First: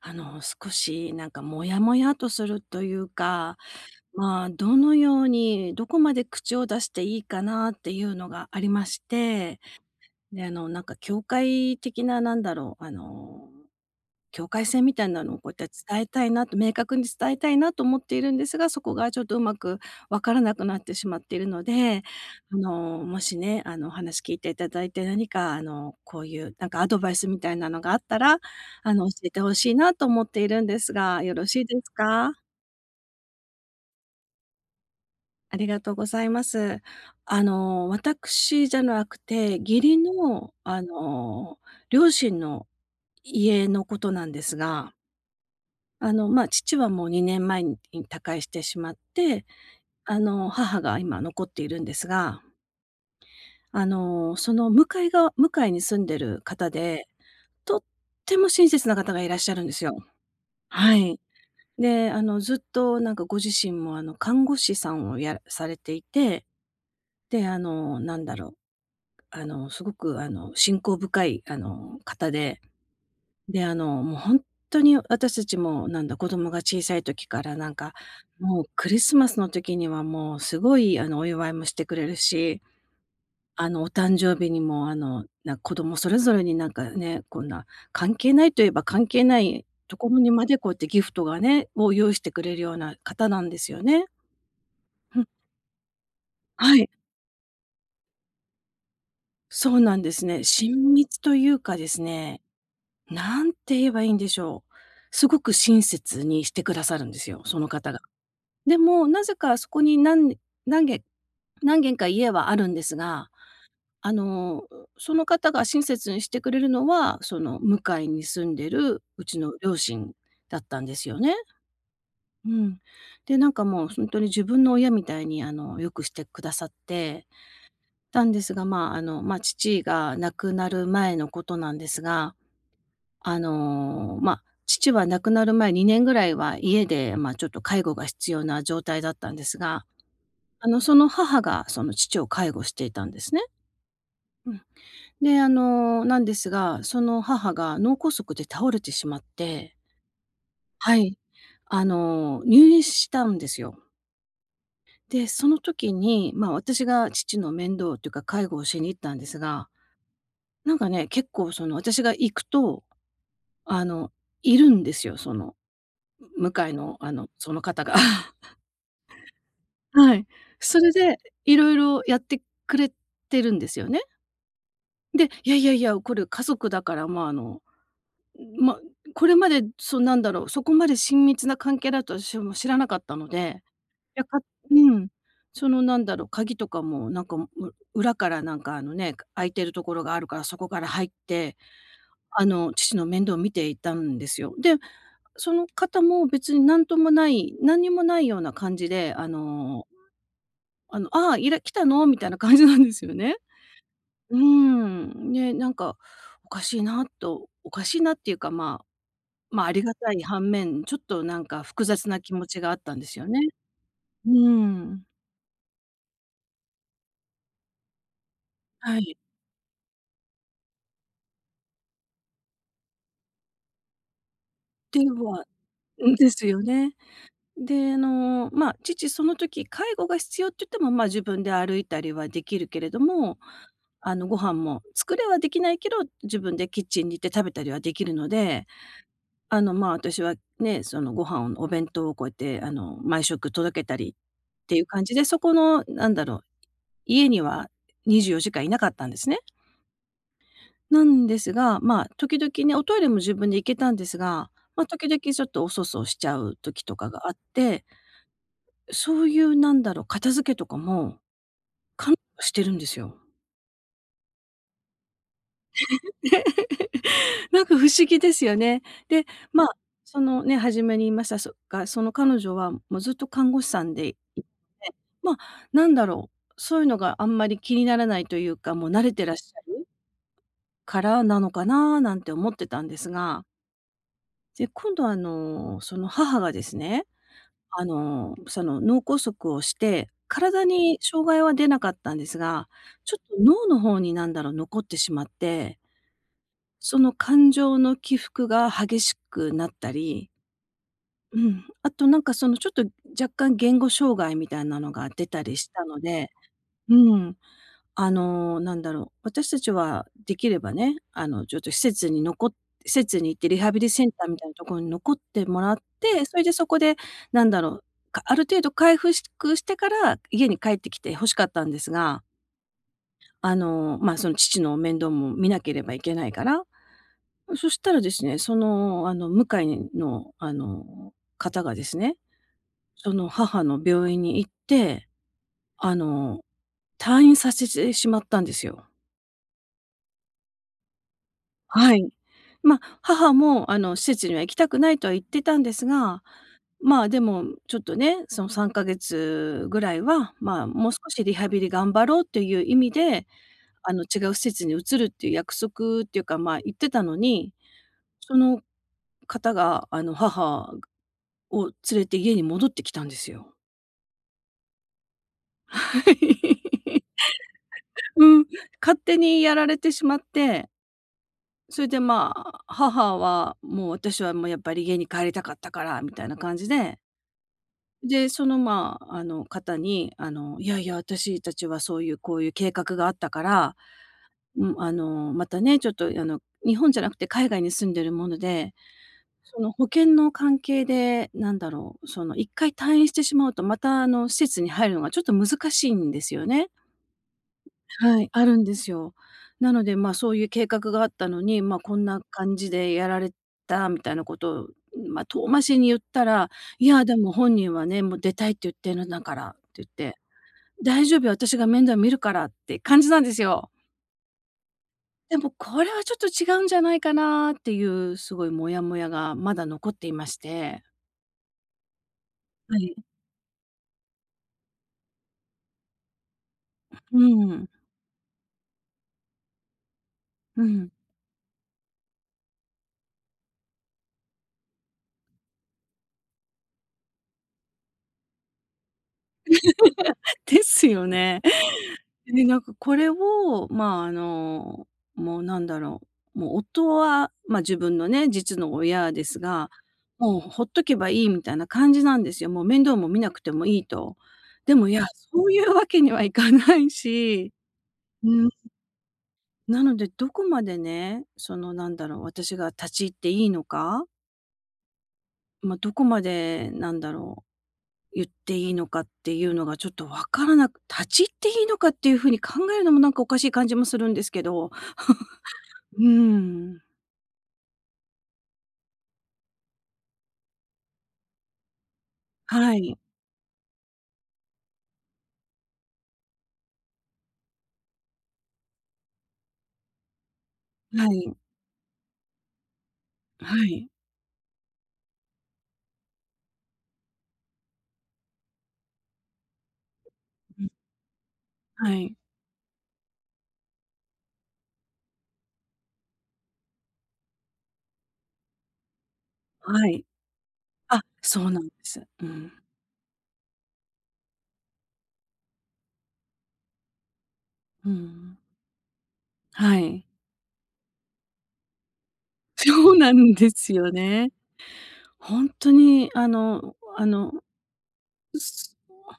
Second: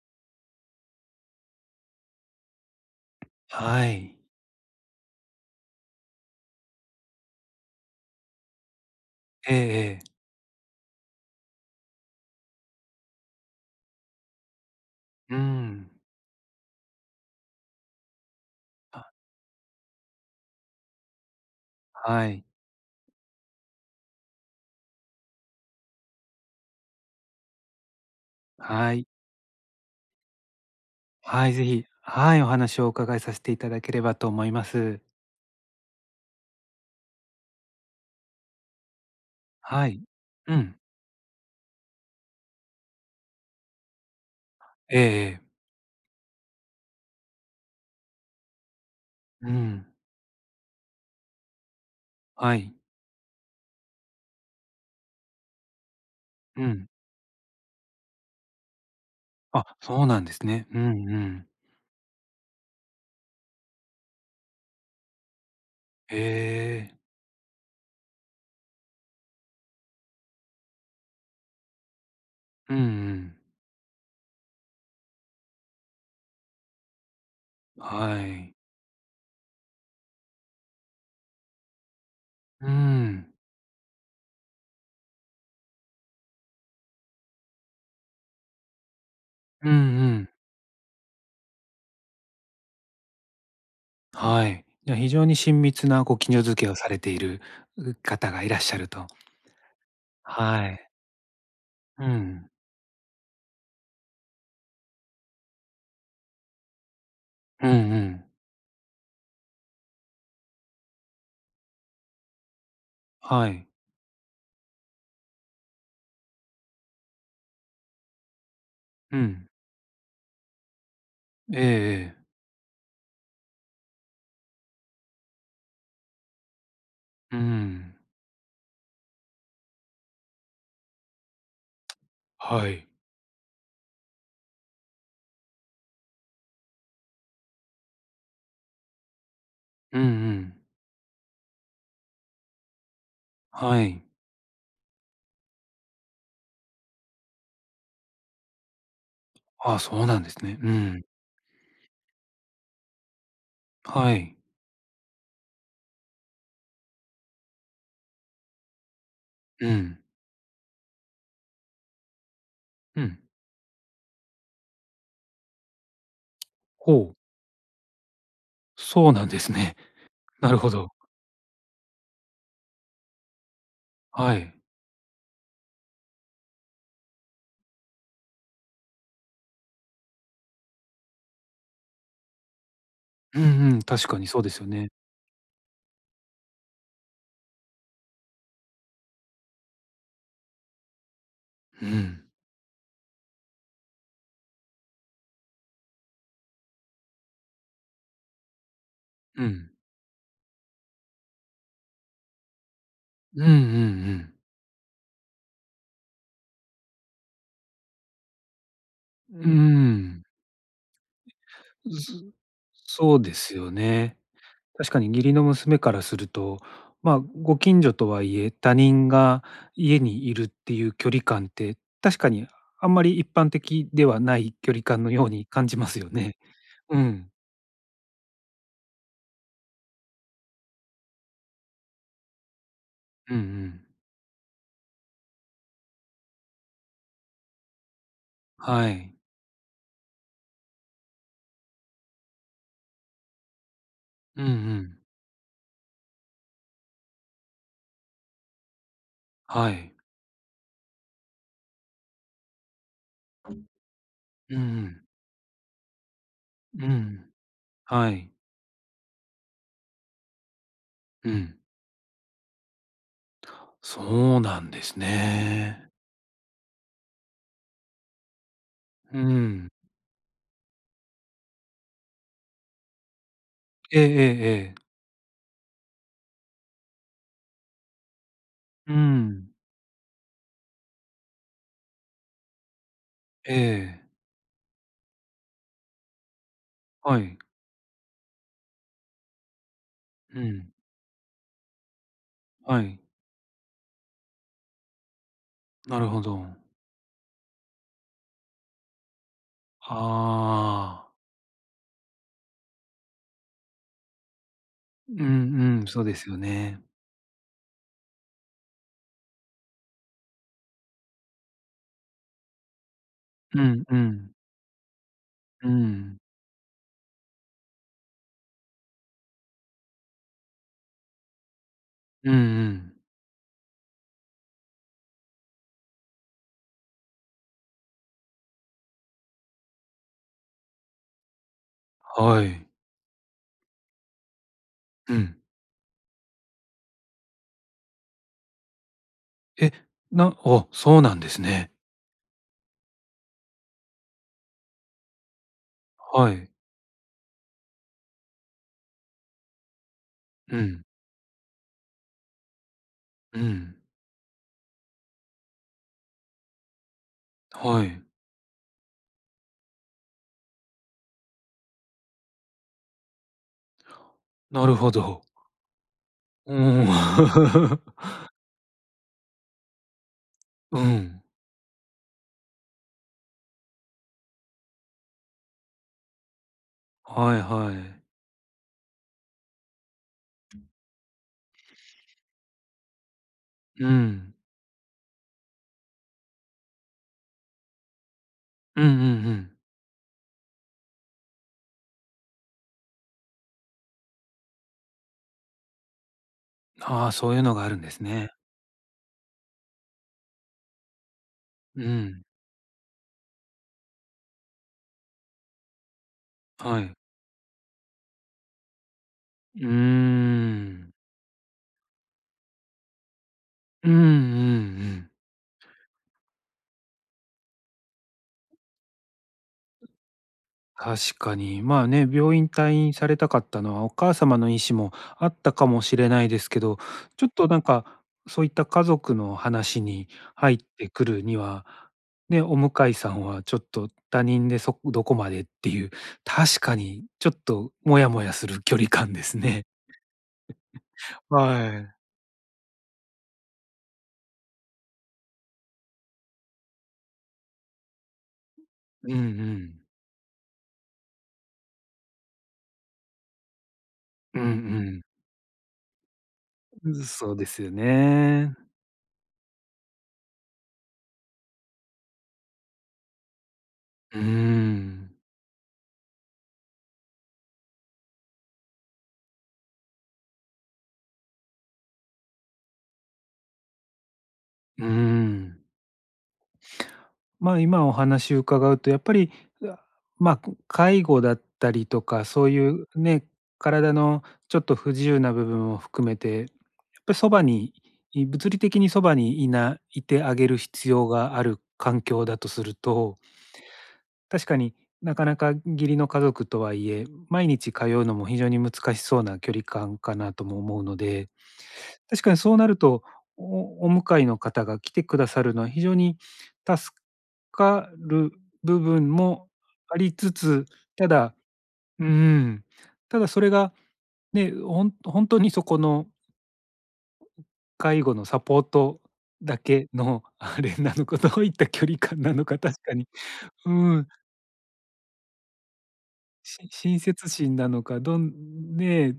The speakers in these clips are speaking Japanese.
少しなんかモヤモヤとするというか、はい。まあ、どのように、どこまで口を出していいかなっていうのがありましええて、ええ。で、なんか教会的な、なんだろう、境界線みたいなのうをこうやってん。伝えたいなと、明確に伝えたいなと思っているんですが、そこがちょっとうまく分からなくなってしまっているので、はい。もしね、お話聞いていただいて、何かこういうなんかアドバイスみたいなのがあったら、はい。教えてほしいなと思っているんですが、よろはい、しいぜでひ、すか？はい、お話をお伺いさせていただければと思います。ありがとうございます。私じゃなくて、義は理い。のうん。両親の家のことなんですが、ええええ。まあ、父はもう2年前に他界してしまって、うん。母が今残っているんですが、はい。その向かいに住んでるう方ん。で、とっても親切な方がいらっしゃるあ、んですよ。そうなんですね。うんはうい。ん。で、ずっとなんかご自身も、看護師さんをやされていえて、え。で、なんだろう、すごく、信仰深い、方で、うんうん。で、もう本当に私たちも、なんだ、子供が小さい時からなんか、はい。もうクリスマスの時にはもうすごい、お祝いもしてくれるし、うん。お誕生日にも、な子供それぞれになんかね、こんな関係ないといえば関係ないうんうところん。にまでこうやってギフトがね、を用意してくれるような方なんですよね。はい。じゃ、非う常ん、に親密なご近所付けをはい、されている、方がいらっしゃると。そうなんですね。はい。親密というかですうね、ん。なんて言えばいいんでしょう。すごく親切にしてくださるんですよ、そうのんう方が。ん。でも、なぜかそこに何軒何軒か家はあるんですが、はい。あの、その方が親切にしてくれるのは、その向かいに住んでるううちん。の両親だったんですよね。ええええ。うん。で、なんかもうほんとに自分の親みたいに、良くしてくださってうん。たんですが、まあ、ま、父が亡くなる前のことなんですが、はい。ま、父は亡くなる前2年ぐらいは家で、ま、ちょっと介護が必要な状態だったんですが、うんうん。その母がその父を介護していたんですね。はい。うん。で、なんですが、その母が脳梗塞で倒れてしまっあて。あ、そうなんですね。うはん。い。入院したんですよ。はい。で、その時に、まあ、私が父の面倒というか介護をしに行ったんですが、うん。なんかね、結構その私が行くと、うん。あの、いるんですよ、その、向かいの、ほう、その方が。そうなんですね。は い。なるほそど。れで、いろいろやってくれてるんですよね。はい。で、いやいやいや、これ家族だから、まあ、ま、これまで、そう、なんだろう、そこまで親密な関係だと私はもう知らなかったのうで、んうん、確かいや、にか、そうですようね。ん。その、なんだろう、鍵とかも、なんか、う裏から、なんか、あのね、開いてるところがあるから、そこから入って、うん。父の面倒を見ていたんですよ。で、その方も別になんともない、何にもないような感じで、うん。「ああ、いら来たの？」みたいな感じなんですよね。うんうんうん。うーん、ね、なんかおかしいなっていうか、まあ、うまあ、ありがたいん。反面、ちょっとなんか複雑な気持ちがあったんでそそすうよでね。すよね。うー確かん。に義理の娘からすると、まあ、ご近所とはいえ、他は人い。が家にいるっていう距離感って、確かにあんまり一般的ではない距離で感のようはに感じますようん、でね。すよね。うん。で、まあ、父その時介護が必要って言っても、まあ、自分で歩いたりはできるけれどうんも、うん。ご飯も作れはできないけど、自分でキッチンに行って食べたりはできるので、はい。まあ、私はね、そのご飯をお弁当をこうやって、毎食届けたりうんうっていうん。感じで、そこのなんだろう、家には24時間いなかったんですね。はい。なんですが、まあ、時々ね、おトイレも自分で行けたんですが、うんうまあ、時ん。々ちょっとおそそしちゃう時うとかがあん。って、はい。そういうなんだろう、片付けとかもうん。してるんですよ。そうなんですね。なんか不思議ですよね。うで、まあ、ん。そのね、初めに言いました、その彼女はもうずっと看護師さんええでえいて、えええ。まあ、なんだろう、そういうのがあんまり気にならないというか、もうう慣れてらっしん。ゃるからなのかななんて思ってたんですが、ええ。で、今度その母がですね、はい。その脳梗塞をして、う体ん。に障害は出なかったんですが、はい。ちょっと脳の方になんだろう、残ってしまってなるほど。その感情の起伏が激しくなったり、ああ。うん、あとなんかそのちょっと若干言語障害みたいなのがう出たりしんうたん、のそうでで、すよね。うん、なんだろう、私たちはできればね、ちょっと施設に行ってリうハビんリうセンターん。みたいなところに残ってもうらっん。て、それでそこでなんだろう、かある程度回復しくしてから家に帰ってきて欲しかったんですが、うんうん。まあ、その父の面倒も見なければいけないから、そしたらですね、その、向かいの、方がですね、はい。その母の病院に行って、うん。あの、退院させてしまったんですよ。え、なあ、そうなんですね。はい。ま、母も、施設には行きたくないとは言ってたんですが、はい。まあ、でもちょっとね、その3か月ぐらいは、うまあ、ん。もう少しリハビリ頑張ろうという意味で、うん。違う施設に移るっていう約束っていうか、まあ、言ってたのに、はい。その方が、母を連れて家に戻ってきたんですよ。なるほど。うん。うん、勝手にやられてしまって、うん。それで、まあ、母はもう私はもうやっぱり家に帰りたかったからみたいな感じで、はいはい。で、その、まあ、方に、いやいや、私たちはそういうこういう計画があったから、うん。うん、またね、ちょっと、日本じゃなくて海外に住んでるもので、うんうんうん。その保険の関係で、なんだろう、その1回退院してしまうと、またあの施設に入るのがちょっと難しいんですよね。ああ、そういうのがあるんですはい、ね。あるんですよ。なので、ま、そういう計画があったのに、ま、うこんなん。感じでやられたみたいなことを、ま、遠回しに言ったら、はいい。や、でも本人はね、もう出たいって言ってるんだからっうーて言って、ん。大丈夫よ、私が面倒見るからって感じなんですよ。うんうんうん。でもこれはちょっと違うんじゃないかなっていう、すごいモヤモヤがまだ残っていまして。確かに。まあね、病院退は院い。されたかったのは、お母様の意思もあったかもしれないですけど、ちょっうとなんん、か、そういった家族の話に入っうてん。くるには、ね、お向かいさんはちょっと他人でどこまでっていう、確かにちょっとモヤモヤする距離感ですね。ですよね。はい。で、なんかこれを、まあ、もうなんだろう、もう夫は、まあ、自分のね、実のう親んうですが、ん。もうほっとけばいいみたいな感じなんですよ。もう面倒も見なくてもいいと。うんうでもいん。や、そういうわけにはいかないうん、そうでし、すようん、ね。なのでどこまでね、そのなんだろう、私が立ち入っていいのか、うーん。まあ、どこまでなんだろう言っていいのかっていうのがちょっとわからなく立ち入っていいのかっていうふうに考えるのもなんかおかしい感じもするんですけど。うー ん。うーん。まあ、今お話伺うとやっぱり、あ、まあ、介護だったりとか、そういはうい。ね、体のちょっと不自由な部分を含めて、やっぱりそばに、い物理的にそばにいないてあげる必は要い。がある環境だとすると、はい。確かになかなか義理の家族とはいえ、毎日通うのも非常に難しそうな距離感かなともうん。思うので、はい。確かにそうなると、お迎えの方が来てくださるのは非常に助かる部分もはあい。りつつ、あ、ただそうなんです。ううん。ん、ただそれがね、本当にそこのう介護のん。サポートだはけい。のあれなのか、どういった距離感なのか確そかうに、なんでうすよん。ね。本当にし 親切心なのか、どんね、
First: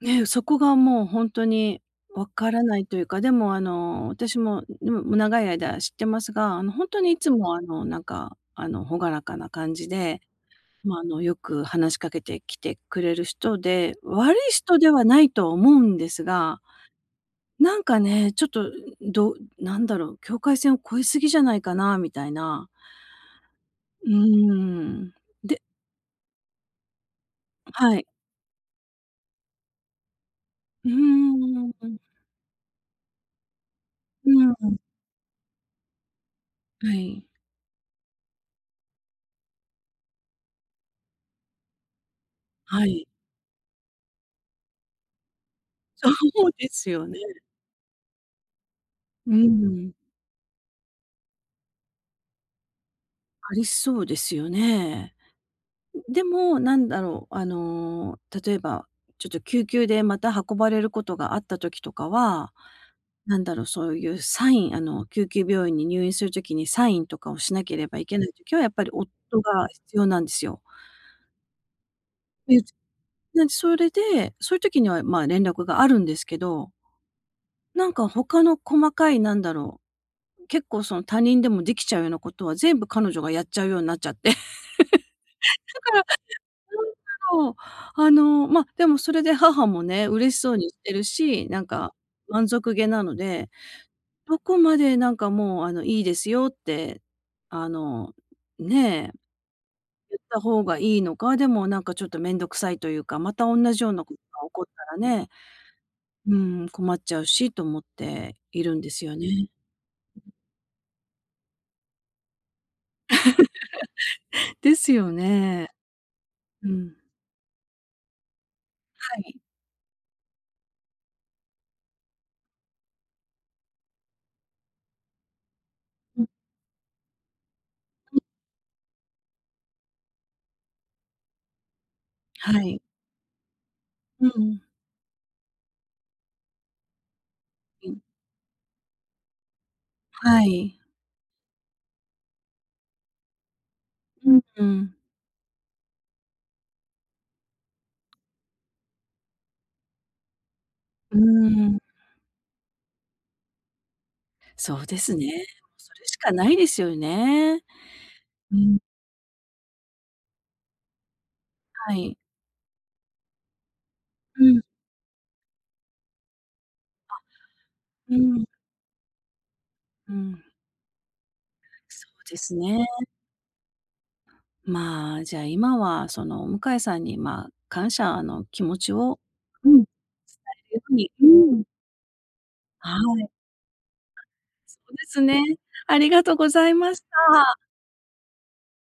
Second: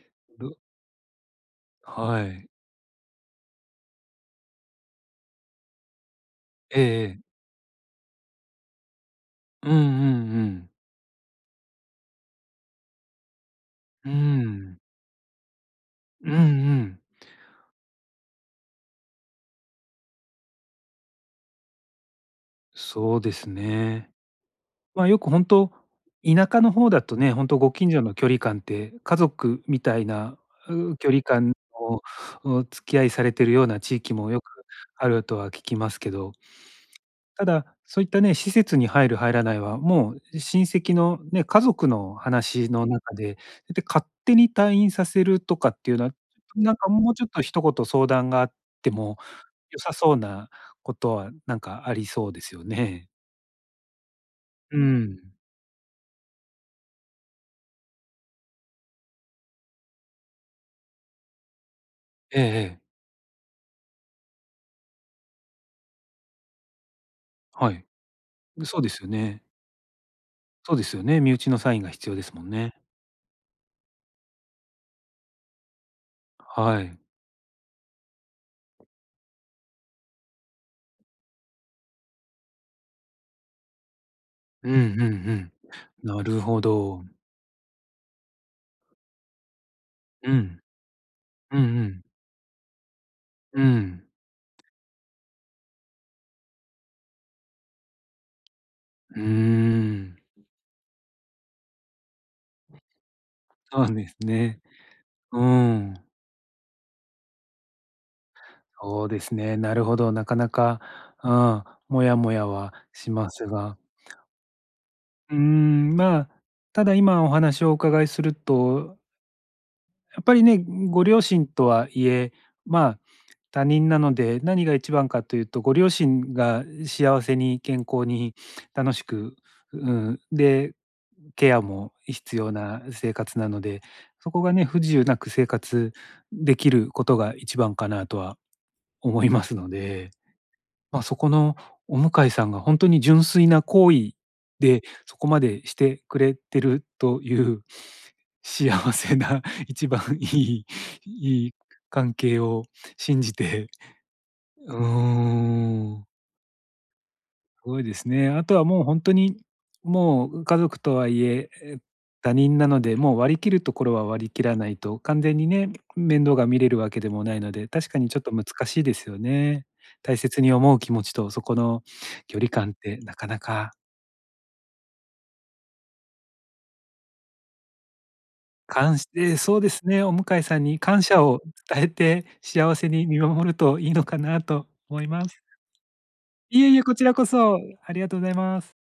ね、そど、こがもう本当にはわい。からないというか、でも私も、でも長い間知ってますが、ええ本当にいえつえ。もなんか、朗らかなうん感うんじで、うん。まあ、よく話しかけてきてくれる人で、う悪い人ん。ではないとは思うんですうんうが、ん。なんかね、ちょっと、どうなんだろう、境界線を越えすぎじゃないかなみたいな。そうですうね。ーまあ、ん。よくほんでと、田舎の方だとね、ほんとご近は所い。の距離感って、家族みたいな、う距離感ーん。のお付き合いされてるような地域うもよくん。あるとは聞きますけど、はい。ただ、そういったね、施設に入る入らないは、もう親戚のね、家族の話はのい。中で、で、勝手に退院させるとかっていうのは、そうでなんすかよもうね。ちょっと一言相談があってもう良ん。さそうなことはなんかありそうですよね。ありそうですようね。ん。でも、なんだろう、例えば、ちょっと救急でまた運ばれることがあった時とかええは、ええ、なんだろう、そういうサイン、救急病院に入院する時にサインとかをしなはけい。ればいけない時は、やっそうぱでりす夫よね。が必要なんですよ。そうですよね、身内のサインが必要ですもんで、ね。それで、そういう時には、まあ、連絡があるんですけど、はい。なんか他の細かい、なんだろう、結構その他人でもできちゃうようなことは全部彼女がやっちゃうようになっちゃって。うんうんうん。なるほど。そう、ま、でもそれで母もね、う嬉しそうん。にしてるし、うんなんうかん。満足げなので、うん。どこまでなんかもう、いいですよって、あの、ねえ、うーん。言った方がいいのか、でもなんかちょっと面倒くさいというか、またおんなそじよううなでこすとが起ね。こったらね、うん、うん、困っちゃうしと思っているんですそうよですね。ね。なるほど、なかなか、ああ、もやもやはしますが。ですようーね。ん、まあ、うただん。今お話をお伺いすると、はい。やっぱりね、ご両親とはいえ、まあ、他人なので、何が一番かというと、ご両うん親が幸せに健康うん。に楽しく、うん、で、ケアも必は要い。な生活なので、うそんうこがん。ね、不自由なく生活できることが一番かうん。なとは思いますので。はい。まあ、そこのお向いさんが本当に純粋な好意うんうで、ん。そこまでしてくれてるという幸せな 一番いいういいーん。関係を信じてうそうですね。そーれん。しかないですよね。ごいですね。あとうはん。もう本当に、もう家族とはいえ、はい。他人なので、もう割り切るところは割り切うらん、ないと、完全にね、面倒が見れるわけでもないので、確かにうちょっとん、難しいですよね。う大切ん。に思う気持ちと、そこのそうで距離す感っね。てなかなか、まあ、じゃあ、今はその向井さんに、まあ、感謝の気持ち感しを。えーそううでん。すね、お向かいさんいにうふう感に。謝うをん。伝えて、幸せはに見い、守るといいのかなとそう思でいすまね。す。ありがとうごいざえいいえ、まこしちらこた。そ、ありがとうございます。